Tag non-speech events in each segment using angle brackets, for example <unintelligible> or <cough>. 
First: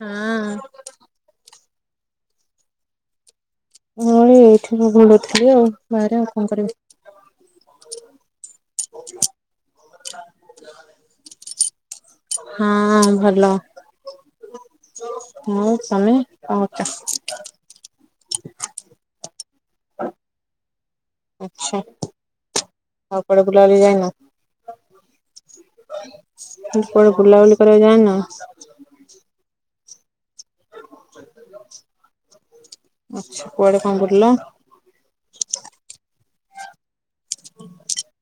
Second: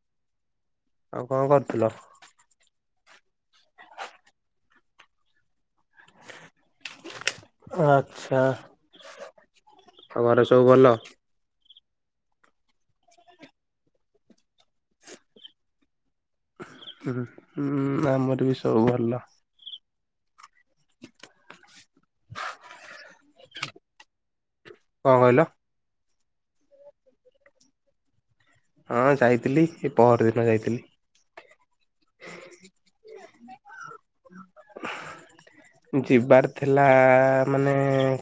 ହଁ। ଆଉ କଣ କରୁଥିଲ। ମୁଁ କହିଲି ଏଇଠି ଭଲ ଥିବ ଆଉ ବାହାରେ ଆଉ କଣ କରିବି। ଆଚ୍ଛା। ଆଉ ଘରେ ସବୁ ଭଲ। ହଁ ଭଲ ହଁ ତମେ। କଣ କରୁଛ? ହୁଁ ହୁଁ ଆମର ବି ସବୁ ଭଲ। ହଁ ଆଚ୍ଛା। ଆଉ କୁଆଡେ ବୁଲାବୁଲି ଯାଇନ। କଣ କହିଲ? ମୁଁ କୁଆଡେ ବୁଲାବୁଲି କରିବାକୁ ଯାଇନ? ହଁ ଯାଇଥିଲି ଏ ପହର ଦିନ ଯାଇଥିଲି। ଆଚ୍ଛା କୁଆଡେ କଣ ବୁଲିଲ? ଯିବାର ଥିଲା ମାନେ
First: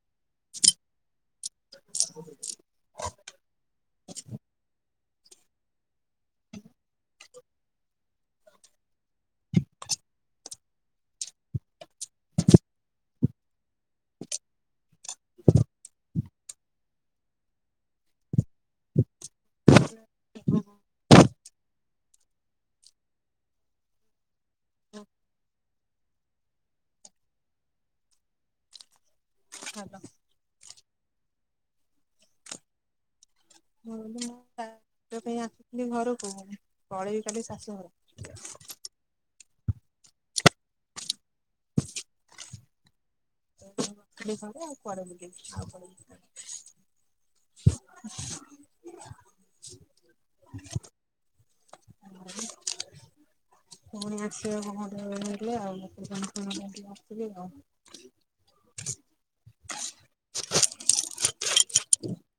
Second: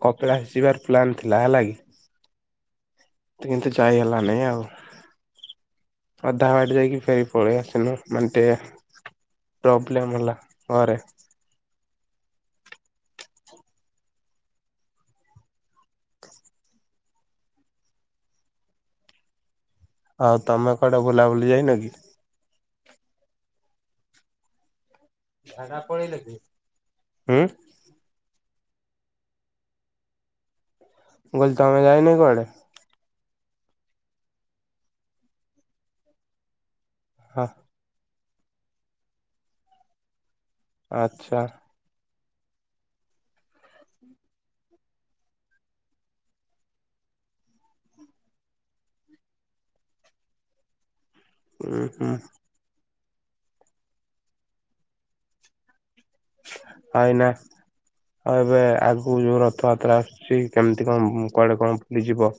କପିଳାଶ। ଯିବାର ପ୍ଲାନ୍ ଥିଲା ହେଲା କି? କିନ୍ତୁ ଯାଇ ହେଲାନାଇ ଆଉ। ଅଧା ବାଟେ ଯାଇକି ଫେରି ପଳେଇ ଆସିନି ମିନିଟେ ପ୍ରୋବ୍ଲେମ୍ ହେଲା ଘରେ। ଆଉ ତମେ କଆଡେ ବୁଲାବୁଲି ଯାଇନ କି? ହଁ। ଝାଡା ପଳେଇଲେକି ଉଁ। ହାଲୋ। ମୁଁ କହିଲି ତମେ ଯାଇନି କି କୁଆଡେ। ହଁ ତା ପାଇଁ ଆସୁଥିଲି ଘରକୁ ପଳେଇବି କାଲି ହଁ ଶାଶୁଘର। ଆଚ୍ଛା। ଘରେ ଆଉ କୁଆଡେ ବୁଲିବୁ ଆଉ <unintelligible> ଉଁ ହୁଁ। ପୁଣି ଆସିବେ କ <unintelligible> ଆଉ। ଆଇନା ଆଉ ଏବେ ଆଗକୁ ଯୋଉ ର ରଥଯାତ୍ରା ଆସୁଛି କେମିତି କଣ କୁଆଡେ କଣ ବୁଲିଯିବ।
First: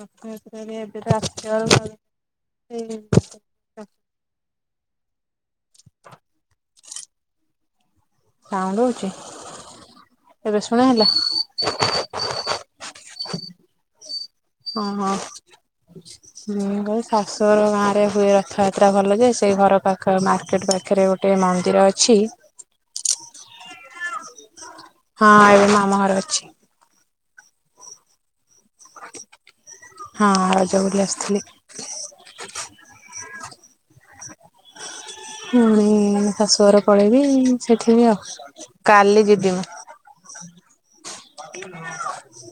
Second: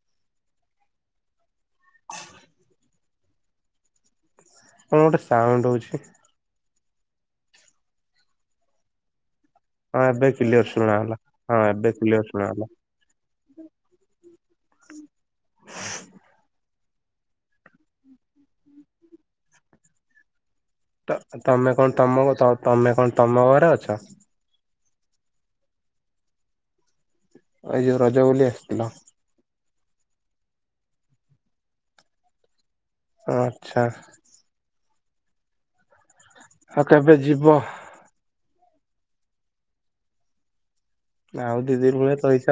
ରଥ ଯାତ୍ରା ରେ ଏବେ ତ ଆସିଚି ଆଉ। <unintelligible> କଣ ଗୋଟେ ସାଉଣ୍ଡ ହଉଛି? ସାଉଣ୍ଡ ହଉଛି। ହଁ ଏବେ କିିଲଅର ଶୁଣା ହେଲା ଶୁଣାଗଲା। ହଁ ଏବେ କ୍ଳିଅର ଶୁଣାଗଲା। ହଁ ହଁ ହୁଁ ବା ଶାଶୁଘର ଗାଁ ରେ ହୁଏ ରଥଯାତ୍ରା ଭଲ ଯେ, ସେଇ ଘର ପାଖ ମାର କେଟେ ପାଖରେ ତ ଗୋଟେ ତମେ ମନ୍ଦିର କଣ ତମ ଅଛି। ତମେ କଣ ତମ ଘରେ ଅଛ? ହଁ ଏବେ ମାମା ଘର ଅଛି। ଏ ଯୋଉ ରଜ ବୋଲି ଆସିଥିଲ। ହଁ ଆଜ ବୋଲି ଆସିଥିଲି। ଆଚ୍ଛା। ପୁଣି ଶାଶୁ ଘର ଆଉ କେବେ ପଳେଇବି। ଯିବ? ସେଠିବି ଆଉ କାଲି ଯିବି ମୁଁ। ଆଉ ଦି ଦିନ ଭଳିଆ ରହିଛ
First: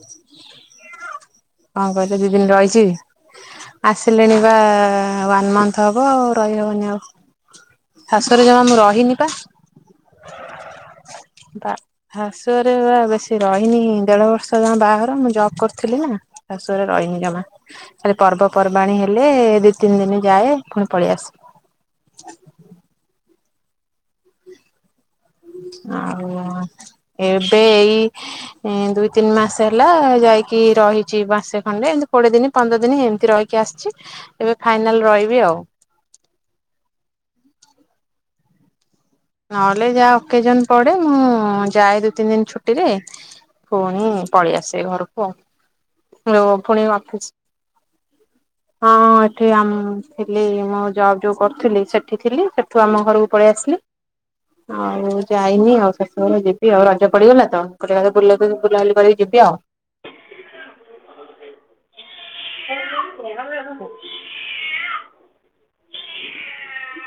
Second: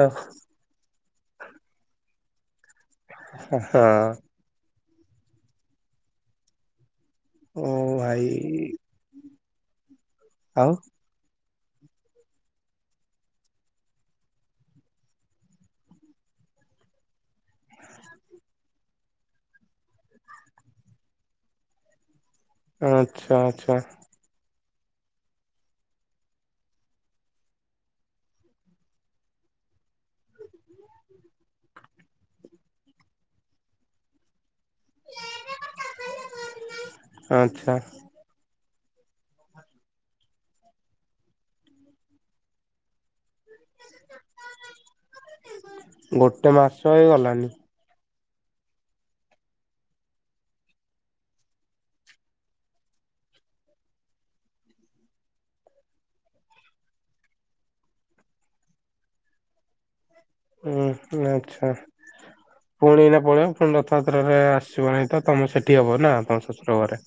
କଣ କର ଦି ଦିନ ରହିଛି। ହଁ ଆସିଲେଣି ବା ୱାନ୍ ମନ୍ଥ ହବ, ଆଉ ରହିହବନି ଆଉ। ଓ ଭାଇ ଶାଶୁ ଘରେ ଜମା ମୁଁ ରହିନି ପା। ଆଉ ବା ଶାଶୁ ଘରେ ବା ବେଶୀ ରହିନି, ଦେଢ ବର୍ଷ ଯମା ବାହାଘର ମୁଁ ଜବ୍ କରୁଥିଲି ନା। ଶାଶୁ ଘରେ ରହିନି ଜମା। ଖାଲି ପର୍ବପର୍ବାଣୀ ହେଲେ ଦି ତିନି ଦିନ ଯାଏ ଫୁଣି ପଳେଇଆସେ। ହ ଆଛା ଆଛା। ଆଉ ଏବେ ଏଇ ଦୁଇ ତିନି ମାସ ହେଲା। ଯାଇକି ରହିଛି ବାସେ ଖଣ୍ଡେ ଏମିତି କୋଡିଏ ଦିନ ପନ୍ଦର ଦିନ ଏମିତି ରହିକି ଆସିଛି। ଏବେ ଫାଇନାଲ ରହିବି ଆଉ। ଆଚ୍ଛା ନହେଲେ ଯାହା ଅକେଜନ ପଡେ ମୁଁ ଯାଏ ଦି ତିନି ଦିନ ଛୁଟିରେ। ପୁଣି ପଳେଇଆସିବେ ଘରକୁ ଆଉ ମୁ ଗୋଟେ ମାସ ପୁଣି ଅଫିସ୍। ହେଇଗଲାନି। <inaudible> ହଁ ଏଠି ଥିଲି ମୁଁ ଜବ୍ ଯୋଉ କରୁଥିଲି ସେଠି ଥିଲି ସେଠୁ ଆମ ଘରକୁ ପଳେଇ ଆସିଲି। <inaudible> ହଉ ଯାଇନି ଆଉ ଶସୁଘଳେ ଯିବି ଆଉ ରଜ ପଡିଗଲା ତ ଗୋଟେବେ ବୁଲାବୁଲି କରିକି ଯିବି ଆଉ ହୁଁ ଆଚ୍ଛା। ପୁଣି ନା ପଳେଇବ ପୁଣି ରଥଯାତ୍ରାାରେ ଆସିବ ନାହିଁ ତମେ ସେଠି ହବ ନା ଶଶୁର ଘରେ।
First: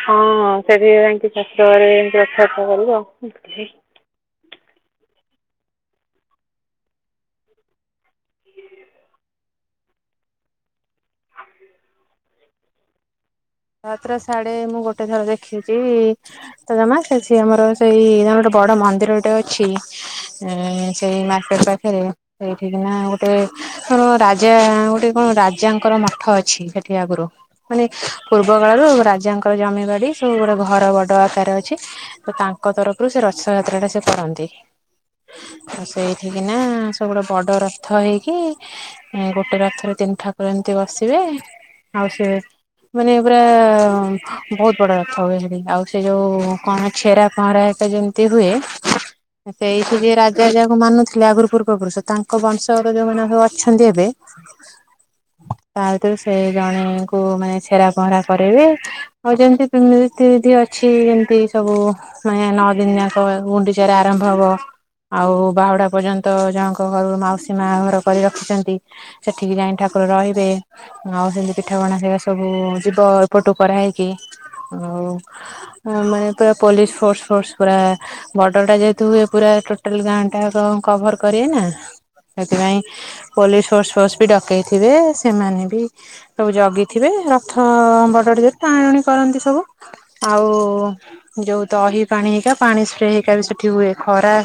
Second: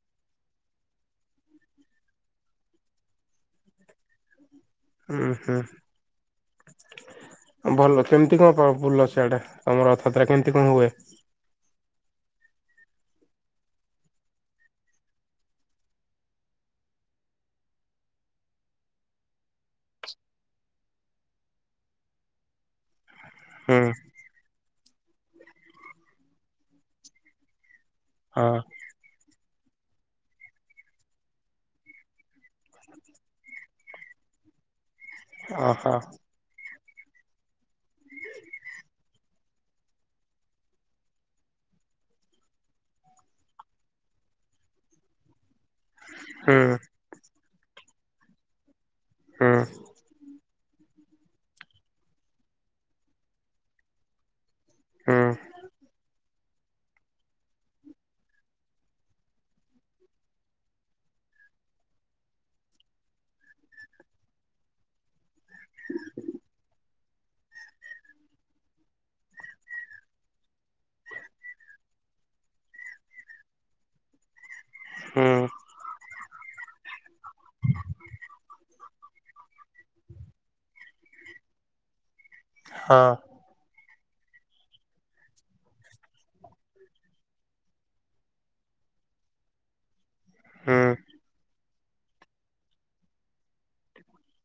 ହ ହଁ ସେଠି ଯାଇକି ଚାଷ ଘରେ ଏମତି ରକ୍ଷ ବଥାା କରିବ। <inaudible> ହୁଁ ହୁଁ ଭଲ କେମିତି କଣ ଭୁଲ ସେଆଡା ତମର ରଥାତ୍ରା କେମିତି କଣ ହୁଏ। ାତ ଶାଢେ ମୁଁ ଗୋଟେ ଥର ଦେଖିଛି ତ ଜମା ସେ ଆମର ସେଇ ଗ ବଡ ମନ୍ଦିରଟେ ଅଛି ସେଇ ମାର୍କେଟ ପାଖରେ ସେଠିନା ଗୋଟେ ହୁଁ କଣ ରାଜା ଗୋଟେ କଣ ରାଜାଙ୍କର ମଠ ଅଛି ସେଠି ଆଗରୁ ମାନେ ପୂର୍ବ ହଁ କାଳରୁ ରାଜାଙ୍କର ଜମି ଗାଡି ସବୁ ଗୋଟେ ଘର ବଡ ଆକାର ଅଛି ତ ତାଙ୍କ ତରଫରୁ ସେ ରଥ ଯାତ୍ରା ଟା ସେ କରନ୍ତି ଆ ଓହୋ ସେଇଠିକି ନା ସେ ଗୋଟେ ବଡ ରଥ ହେଇକି ଗୋଟେ ରଥରେ ତିନି ଠାକୁର ଏମତି ବସିବେ ହଉ ସେ ମାନେ ପୁରା ବହୁତ ବଡ ରଥ ହୁଏ ସେଠି ଆଉ ସେ ଯୋଉ ହୁଁ କଣ ଛେରା ପହଁରାଟା ଯେମତି ହୁଏ ହୁଁ ସେ ଏଇଠି ଯ ରାଜା ଯାହାକୁ ମାନୁଥିଲେ ଆଗରୁ ପୂର୍ବପୁରୁଷ ତାଙ୍କ ବଂଶଗର ଯୋଉମାନୋନ ସବ ଅଛନ୍ତି ଏବେ ହୁଁ ତା ଭିତରୁ ସେ ଜଣେଙ୍କୁ ମାନେ ଛେରା ପହଁରା କରିବେ ଆଉ ଯେମିତିତିି ଅଛି ଯେମତି ସବୁ ପ ଗୁଣ୍ଡଚରା ଆମ୍ଭ ଆବ ଆଉ ବାହୁଡା ପର୍ଯ୍ୟନ୍ତ ଜଣଙ୍କ ଘରୁ ମାଉସୀ ମା ଘର କରି ରଖିଛନ୍ତି ସେଠିକି ଯାଇଠ ତାରେ ରହିବେ ଆଉ ସେମିତି ପିଠା ପଣା ସେଇ ସବୁ ଯିବ ଏପଟୁ କର ହେଇକି। ହୁଁ ଆଉ ମାନେ ପୁର ପୋଲିସ ଫୋର୍ସ ଫର୍ସ ପୁରା ବର୍ଡର ଟା ଯେେତୁ ହୁଏ ପୁରା। ଟୋଟାଲ ଗାଁ ଟା କଭର କରିବେ ନା ସେଥିପାଇଁ ହଁ ପୋଲିସ ଫୋର୍ସ ଫୋର୍ସ ବି ଡକେଇଥିବେ ସେମାନେ ବି ସବୁ ଜଗି ଥିବେ ରଥ ବଡ଼ରେ ଟାଣୁଣି କରନ୍ତି ସବୁ ଆଉ ହୁଁ ଯୋଉ ତ। ପା ହେଇ ପାଣି ସ୍ପ୍ରେ ହେଇ ବି ସେଠି ହୁଏ ଖରାଏ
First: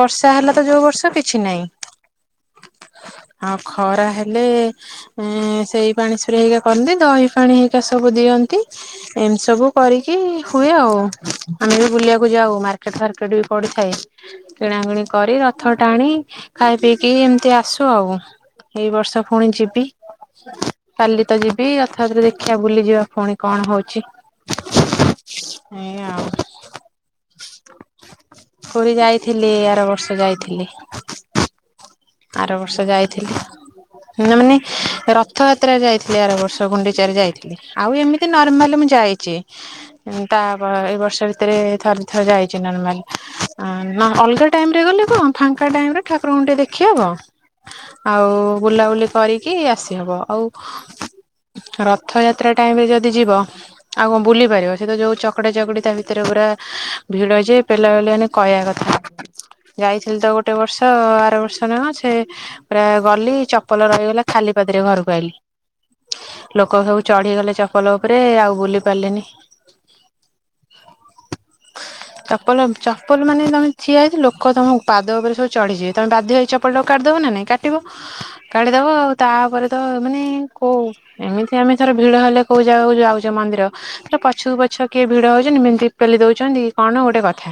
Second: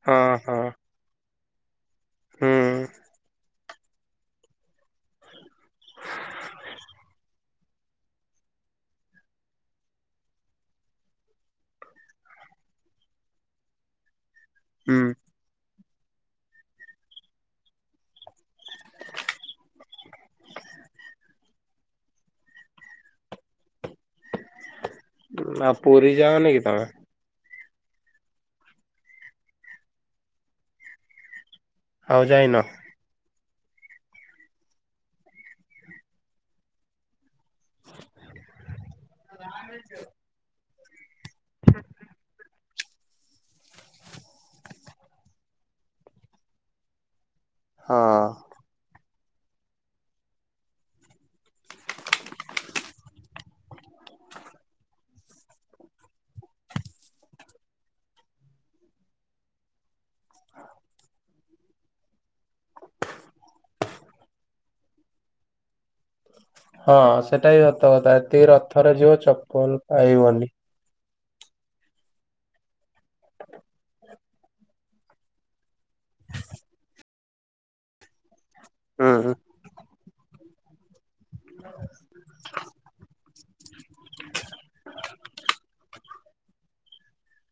ବର୍ଷା ହଁ ହେଲା ହଁ ତ। ଯୋଉ ବର୍ଷ କିଛି ନାଇଁ ହୁଁ ଆଉ ଖରା ହେଲେ ହୁଁ ସେଇ ପାଣି ସୁରି ହେଇକା କରନ୍ତି ଦହି ପାାଣି ହେଇକକା ସବୁ ଦିଅନ୍ତି ଏମିତି ସବୁ କରିକି। ହୁଏ ଆଉ ଆମେ ବି ବୁଲିବାକୁ ଯାଉ ମାର୍କେଟ ଫାର୍କେଟ ବି ପଡିଥାଏ କିଣା ହୁଁ କିିଣି କ କରି ରଥ ଟାଣି ଖାଇ ପିଇକି ଏମତି ଆସୁ ଆଉ ଏଇ ବର୍ଷ ପୁଣି ଯିବି କାଲି ତ ଯିବି କଥାପତରେ ଦେଖିବା ବୁଲିଯିବା ପୁଣି କଣ ହଉଛି। <inaudible> ଆ ଏଇ ପୁରୀ ଆଉ ଯାଅନା କି ତମେ? ପୁରୀ ଯାଇଥିଲି ଆର ବର୍ଷ ଯାଇଥିଲି ଆଉ ଆର ଯାଇନ? ବର୍ଷ ଯାଇଥିଲି ମାନେ -ମାନେ ରଥଯାତ୍ରାରେ ଯାଇଥିଲି ଆର ବର୍ଷ ଗୁଣ୍ଡିଚାର ଯାଇଥିଲି ଆଉ ଏମିତି ନର୍ମାଲ ମୁଁ ଯାଇଛି। ତା ଏଇ ବର୍ଷ ଭିତରେ ଥରେ ଦିଥର ଯାଇଛି ନର୍ମାଲ ଅଲଗା ଟାଇ ଟାଇମ୍ ରେ ଗଲେ କଣ ଫାଙ୍କା ଟାଇମରେ ଠାକୁରଙ୍କୁ ଟିକେ ଦେଖିହବ ହଁ। ଆଉ ବୁଲାବୁଲି କରି କିଏ ଆସି ହବ ଆଉ ରଥଯାତ୍ରା ଟାଇମ ରେ ଯଦି ଯିବ ଆଉ କଣ ବୁଲି ପାରିବ ସେ ତ ଯୋଉ ଚକଡା ଚକଡି ତା ଭିତରେ ପୁରା <unintelligible> ଭିଡ ଯେ ପେଲା ପେଲି ବୋଲି କହିଆ କଥା ଯାଇଥିଲି ତ ଗୋଟେ ବର୍ଷ ଆର ବର୍ଷ ନା କଣ ସେ ପୁରା ଗଲି ଚପଲ ରହିଗଲା ଖାଲି ପାଦରେ ଘରୁକୁ ଆଇଲି। ଲୋକ ସବୁ ହଁ ସେଟା ଚଢିଗଲେ ବି ସତ ଚପଲ କଥା ଉପରେ ଏତିକି ଆଉ ବୁଲି ରଥରେ ଯିବ ପାଇଲିନି। ହ ଚପଲ ପାଇବନି। ଚପଲ ଚପଲ ମାନେ ତମେ ଠିଆ ହେଇଚ ଲୋକ ତମ ପାଦ ଉପରେ ସବୁ ଚଢି ଯିବେ ତମେ ବାଧ୍ୟ ହେଇ ଚପଲ ଟାକୁ କାଢି ଦ ବ ନା ନାଇଁ କାଟିବ କାଢି ଦବ ଆଉ ହୁଁ ତାପରେ ତ ମାନେ କୋଉ ଏମିତି ଆମେ ଥରେ ଭିଡ଼ ହେଲେ କୋଉ ଜାଗାକୁ ଯାଉଛେ ମନ୍ଦିର <unintelligible> ପଛକୁ ପଛ କିଏ ଭିଡ଼ ହଉଛନ୍ତି ଏମିତି ପେଲି ଦଉଛନ୍ତି କଣ ନା ଗୋଟେ କଥା।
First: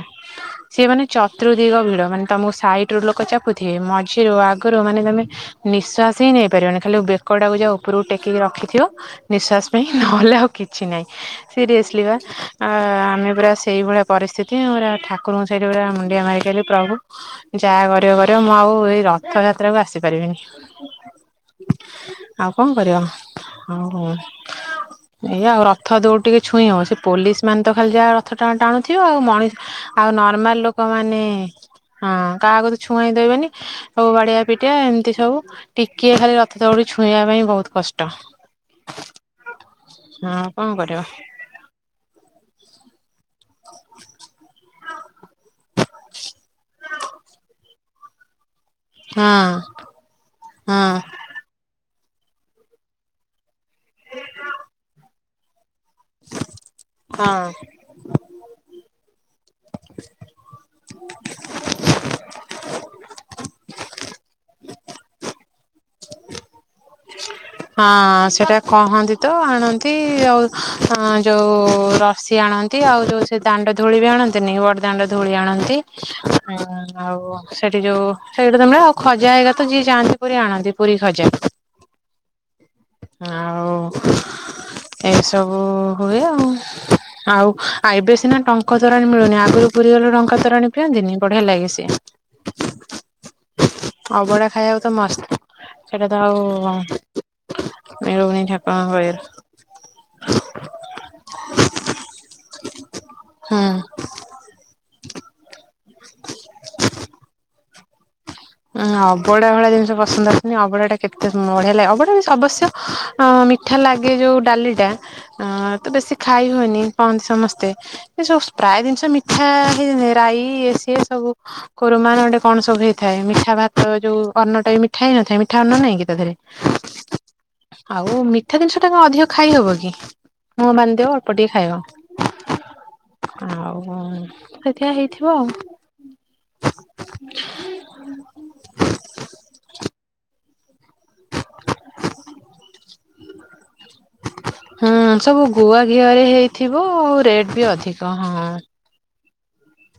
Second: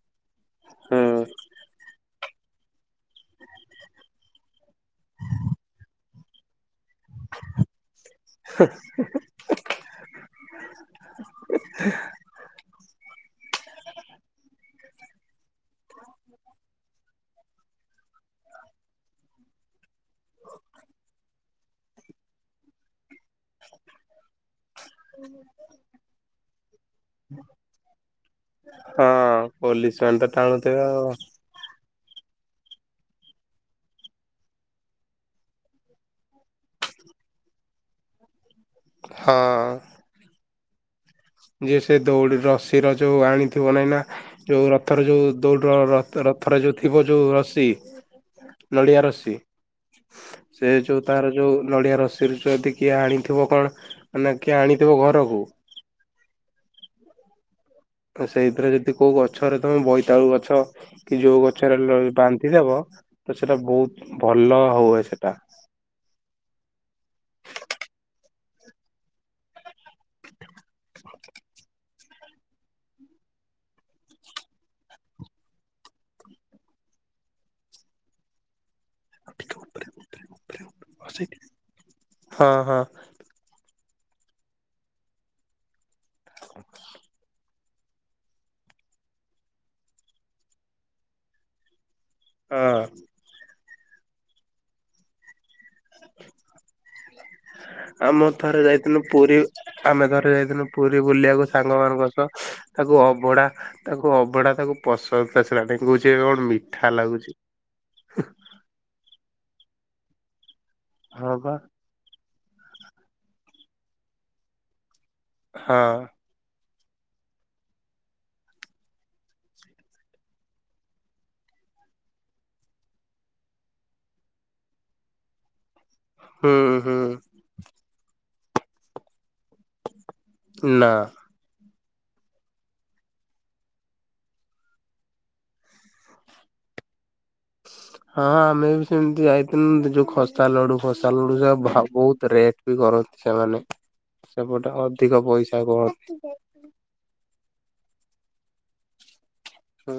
ସିଏ ହୁଁ ମାନେ ଚତୁର୍ଦିଗ ଭିଡ ମାନେ ତମକୁ ସାଇଟ ରୁ ଲୋକ ଚାପୁଥିବେ ମଝିରୁ ଆଗରୁ ମାନେ ତମେ ନିଃଶ୍ଵାସ ହିଁ ନେଇ ପାରିବନି ଖାଲି ବେକଟାକୁ ଯାହା ଉପରକୁ ଟେକିକି ରଖିଥିବ ନିଃଶ୍ୱାସ ପାଇଁ ନହେଲେ ଆଉ କିଛି ନାହିଁ। ସିରିଏସ୍ଲି ବା ଆଉ ଆମେ ପୁରା ସେଇଭଳିଆ ପରିସ୍ଥିତି ପୁରା ଠାକୁରଙ୍କୁ ସେଇଠି ପୁରା ମୁଣ୍ଡିଆ ମାରିକି ପ୍ରଭୁ ଯାହା କରିବ କରିବ ମୁଁ ଆଉ ଏଇ ରଥଯାତ୍ରାକୁ ଆସିପାରିବିନି। ଆଉ କଣ କରିବ ଆଉ ହୁଁ। ଏଇ ଆଉ ରଥ ଦଉଡି ଟିକେ ଛୁଇଁ ହବ ସେ ପୋଲିସ ମାନେ ତ ଖାଲି ଯାହା ରଥ ଟା ଟାଣୁଥିବେ ଆଉ। ହଁ ମଣିଷ ପୋଲିସ ଆଉ ମାନେ ତ ନର୍ମାଲ ଲୋକ ଟାଣୁଥିବେ ଆଉ ମାନେ ହଁ କାହାକୁ ତ ଛୁଆଁଇ ଦେବେନି ସବୁ ବାଡିଆ ପିଟା ଏମତି ସବୁ ଟି କିଏ ଖାଲି ରଥ ଦଉଡ଼ି ଛୁଇଁଆ ପାଇଁ ବହୁତ କଷ୍ଟ। ହଁ। ହଁ କଣ କରିବ? ଯିଏ ସେ ଦଉଡି ରଶିର ଯୋଉ ଆଣିଥିବ ନାଇଁ ନା ଯୋଉ ରଥର ଯୋଉ ଦୌଡ଼ିର ର-ର-ରଥରେ ଯୋଉ ଥିବ ଯୋଉ ରଶି ନଡିଆ ରଶି ହଁ ସେ ହଁ ଯୋଉ ତାର ଯୋଉ ନଡିଆ ରଶ <unintelligible> ଯଦି କିଏ ଆଣିଥିବ କଣ ମାନେ କିଏ ଆଣିଥିବ ଘରକୁ ହଁ। ଆଉ ସେଇଥିରେ ଯଦି କୋଉ ଗଛରେ ତମେ ବୋଇତିଆଳୁ ଗ ଛ କି ଯୋଉ ଗଛରେ ହେଲେ ବାନ୍ଧି ଦବ ତ ସେଇଟା ବହୁତ ଭଲ ହୁଏ ସେଇଟା। ହଁ ସେଇଟା କହନ୍ତି ତ ଆଣନ୍ତି ଆଉ ଅଁ ଯୋଉ ରଶି ଆ ଆଣନ୍ତି ଆଉ ଯୋଉ ସେ ଦାଣ୍ଡ ଧୂଳି ବି ଆଣନ୍ତିନି ବଡ ଦାଣ୍ଡ ଧୂଳି ଆଣନ୍ତି। ଉଁ ଆଉ ସେଠି ଯୋଉ ସେଇଠୁ ତମେ ଆଉ ଖଜା ହେଇଗା ତ ଯିଏ ଯାଆନ୍ତି ପୁରୀ ଆଣନ୍ତି ପୁରୀ ଖଜା। ହଁ ହଁ। ଆଉ ଏସବୁ ହୁଏ ଆଉ। ଆଉ ଆଉ ଏବେ ସିନା ଟଙ୍କ ତୋରାଣି ମିଳୁନି ଆଗରୁ ପୁରୀ ଗଲେ ଟଙ୍କ ତୋରାଣି ପିଅନ୍ତିନି ବଢିଆ ଲାଗି ସିଏ। ହଁ। ଅଭଡା ଖାଇଆକୁ ତ ମସ୍ତ ସେଇଟା ତ ଆଉ ଆମ ମିଳୁନି ଥରେ ଠାକୁରଙ୍କ ଯାଇଥିଲୁ ଦୟାରୁ ପୁରୀ ଆମେ ଥରେ ଯାଇଥିଲୁ ପୁରୀ ବୁଲିଆକୁ ସାଙ୍ଗମାନଙ୍କ ସହ ତାକୁ ଅବଢା ହୁଁ। ତାକୁ ଅବଡ଼ା ତାକୁ ପସନ୍ଦ ଆସିଲାନି। କହୁଛି ଏ କଣ ମିଠା ଲାଗୁଛି। ହୁଁ। ଉଁ ଅବଡା ଭଳିଆ ଜିନିଷ ପସନ୍ଦ ଆସୁନି ଅବଢା ଟା କେତେ ହଁ ବା ବଢିଆ ଲାଗେ ଅବଢା ଅବଶ୍ୟ ଅଁ ମିଠା ଲାଗେ ଯୋଉ ଡାଲିଟା। ଆଁ ହଁ ତ ବେଶୀ ଖାଇ ହୁଏନି। କହନ୍ତି ସମସ୍ତେ ଏ ସବୁ ପ୍ରାୟେ ଜିନିଷ ମିଠା ହେଇ ରାଇ ଏ ସିଏ ସବୁ କୋର ମାନେ ଗୋଟେ କଣ ସବୁ ହେଇଥାଏ ମି ଠା ଭାତ ଯୋଉ ଅନ୍ନଟା ବି ମିଠା ହେଇ ନଥାଏ ମିଠା ଅନ୍ନ ନାହିଁ କି ତା ଧିଅରେ। ହୁଁ ହୁଁ ଆଉ ମିଠା ଜିନିଷ ଟା କଣ ଅଧିକ ଖାଇ ହବ କି ମୁହଁ ନା। ବାନ୍ଧିଦେବ ଅଳ୍ପ ଟିକେ ଖାଇବ। ଆଉ କଣ ସେଥିଆ ହେଇଥିବ ଆଉ। ହଁ ଆମେ ବି ସେମତି ଯାଇଥୀନୁ ଯୋଉ ଖସ୍ତା ଲଡୁ ଫସାଲଡୁ ଭଜା ବହୁତ ରେଟ ବି କରନ୍ତି ସେମାନେ ସେପଟେ ହୁଁ ଅଧିକ ସବୁ ପଇସା ଗୁଆ କହନ୍ତି। ଘିଅରେ ହେଇଥିବ ଆଉ ରେଟ୍ ବି ଅଧିକ ହଁ। ହଁ।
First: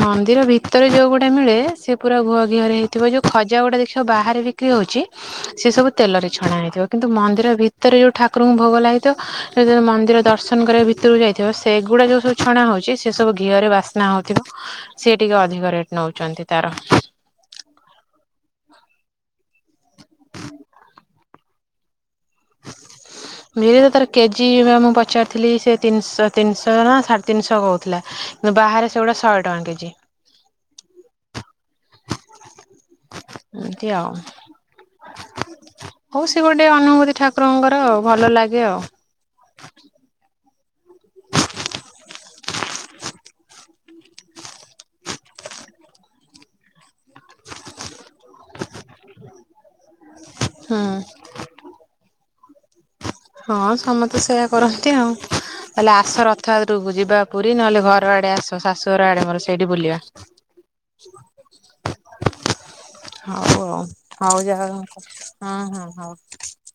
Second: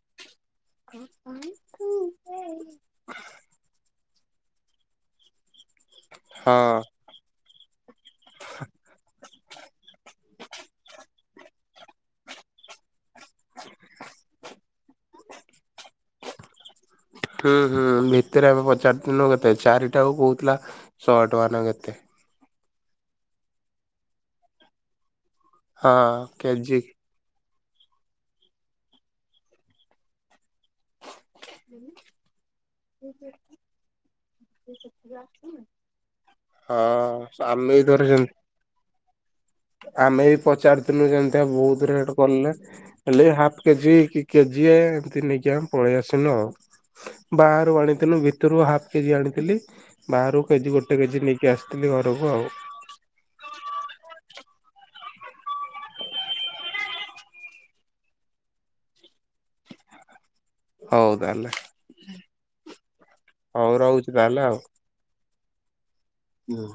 ମନ୍ଦିର ଭିତରେ ଯୋଉ ଗୁଡା ମିଳେ ସେ ପୁରା ଗୁଆ ଘିହରେ ହେଇଥିବ ଯୋଉ ଖଜା ଗୁଡା ଦେଖିବ ବାହାରେ ବିକ୍ରି ହଉଛି ସେ ସବୁ ତେଲରେ ଛଣା ହଁ ହେଇଥିବ କିନ୍ତୁ ମନ୍ଦିର ଭି ତରେ ଯୋଉ ଠାକୁରଙ୍କୁ ଭୋଗ ଲାଗିଥିବ ଯେତେବେଳେ ମନ୍ଦିର ଦର୍ଶନ କରିବା ଭିତରୁକୁ ଯାଇ ଥିବ ସେଗୁଡ଼ା ଯୋଉ ସବୁ ଛଣା ହଉଛି ସେ ସବୁ ଘିଅରେ ବାସ୍ନା ହେଉଥିବ ସିଏ ଟିକେ ଅଧିକ ରେଟ୍ ନେଉ। ଛନ୍ତି ତାର ହୁଁ ହୁଁ ଭିତରେ ଆମେ ପଚାରି ଥିନୁ କେତେ ଚାରିଟା କହୁଥିଲା ଶହେ ଟଙ୍କାନା କେତେ? ବିରି ତ ତାର କେଜି ମୁଁ ପଚାରୁ ଥିଲି ସେ ହଁ ତିନଶହ କେଜି ତିଂସହ ନା ସାଢ଼େ ତିିନସହ କହୁଥିଲା କିନ୍ତୁ ବାହାରେ ସେଗୁଟା ଶହ ଟଙ୍କା କେଜି ଏମିତି ଆଉ ହଉ ସେ ଗୋଟେ ଅନୁଭୂତି ହଁ ଆମେ ଠାକୁରଙ୍କର ବି ଆଉ ଥରେ ସେମିତି ଭଲ ଲାଗେ ଆଉ। ଆମେ ବି ପଚାରିଥିଲୁ ଯେମତିଆ ବହୁତ ରେଟ କଲେ। ହେଲେ ହାଫ କେଜି କି କେଜିଏ ଏମତି ନେଇକିନା ପଳେଇ ଆସିନୁ ଆଉ। ବାହାରୁ ଆଣିଥିଲୁ ଭିତରୁ ହାଫ୍ କେଜି ଆଣିଥିଲି ବାହାରୁ କେଜି ହୁଁ। ଗୋଟେ କେଜି ନେଇକି ଆସିଥିଲି ଘ <unintelligible> ହଁ ସମସ୍ତେ ସେୟା କରନ୍ତି ଆଉ। ହେଲେ ଆସ ରଥଯାତ୍ରକୁ ଯିବା ପୁରୀ ନହେଲେ ଘର ଆଡେ ଆସ ଶାଶୁଘର ଆଡେ ମୋର ସେଇଠି ବୁଲିବା। ହଉ ତାଲେ ହଉ ଆଉ ହଉ ଯାହଉ ହଁ ହଁ ହଉ। ହଁ।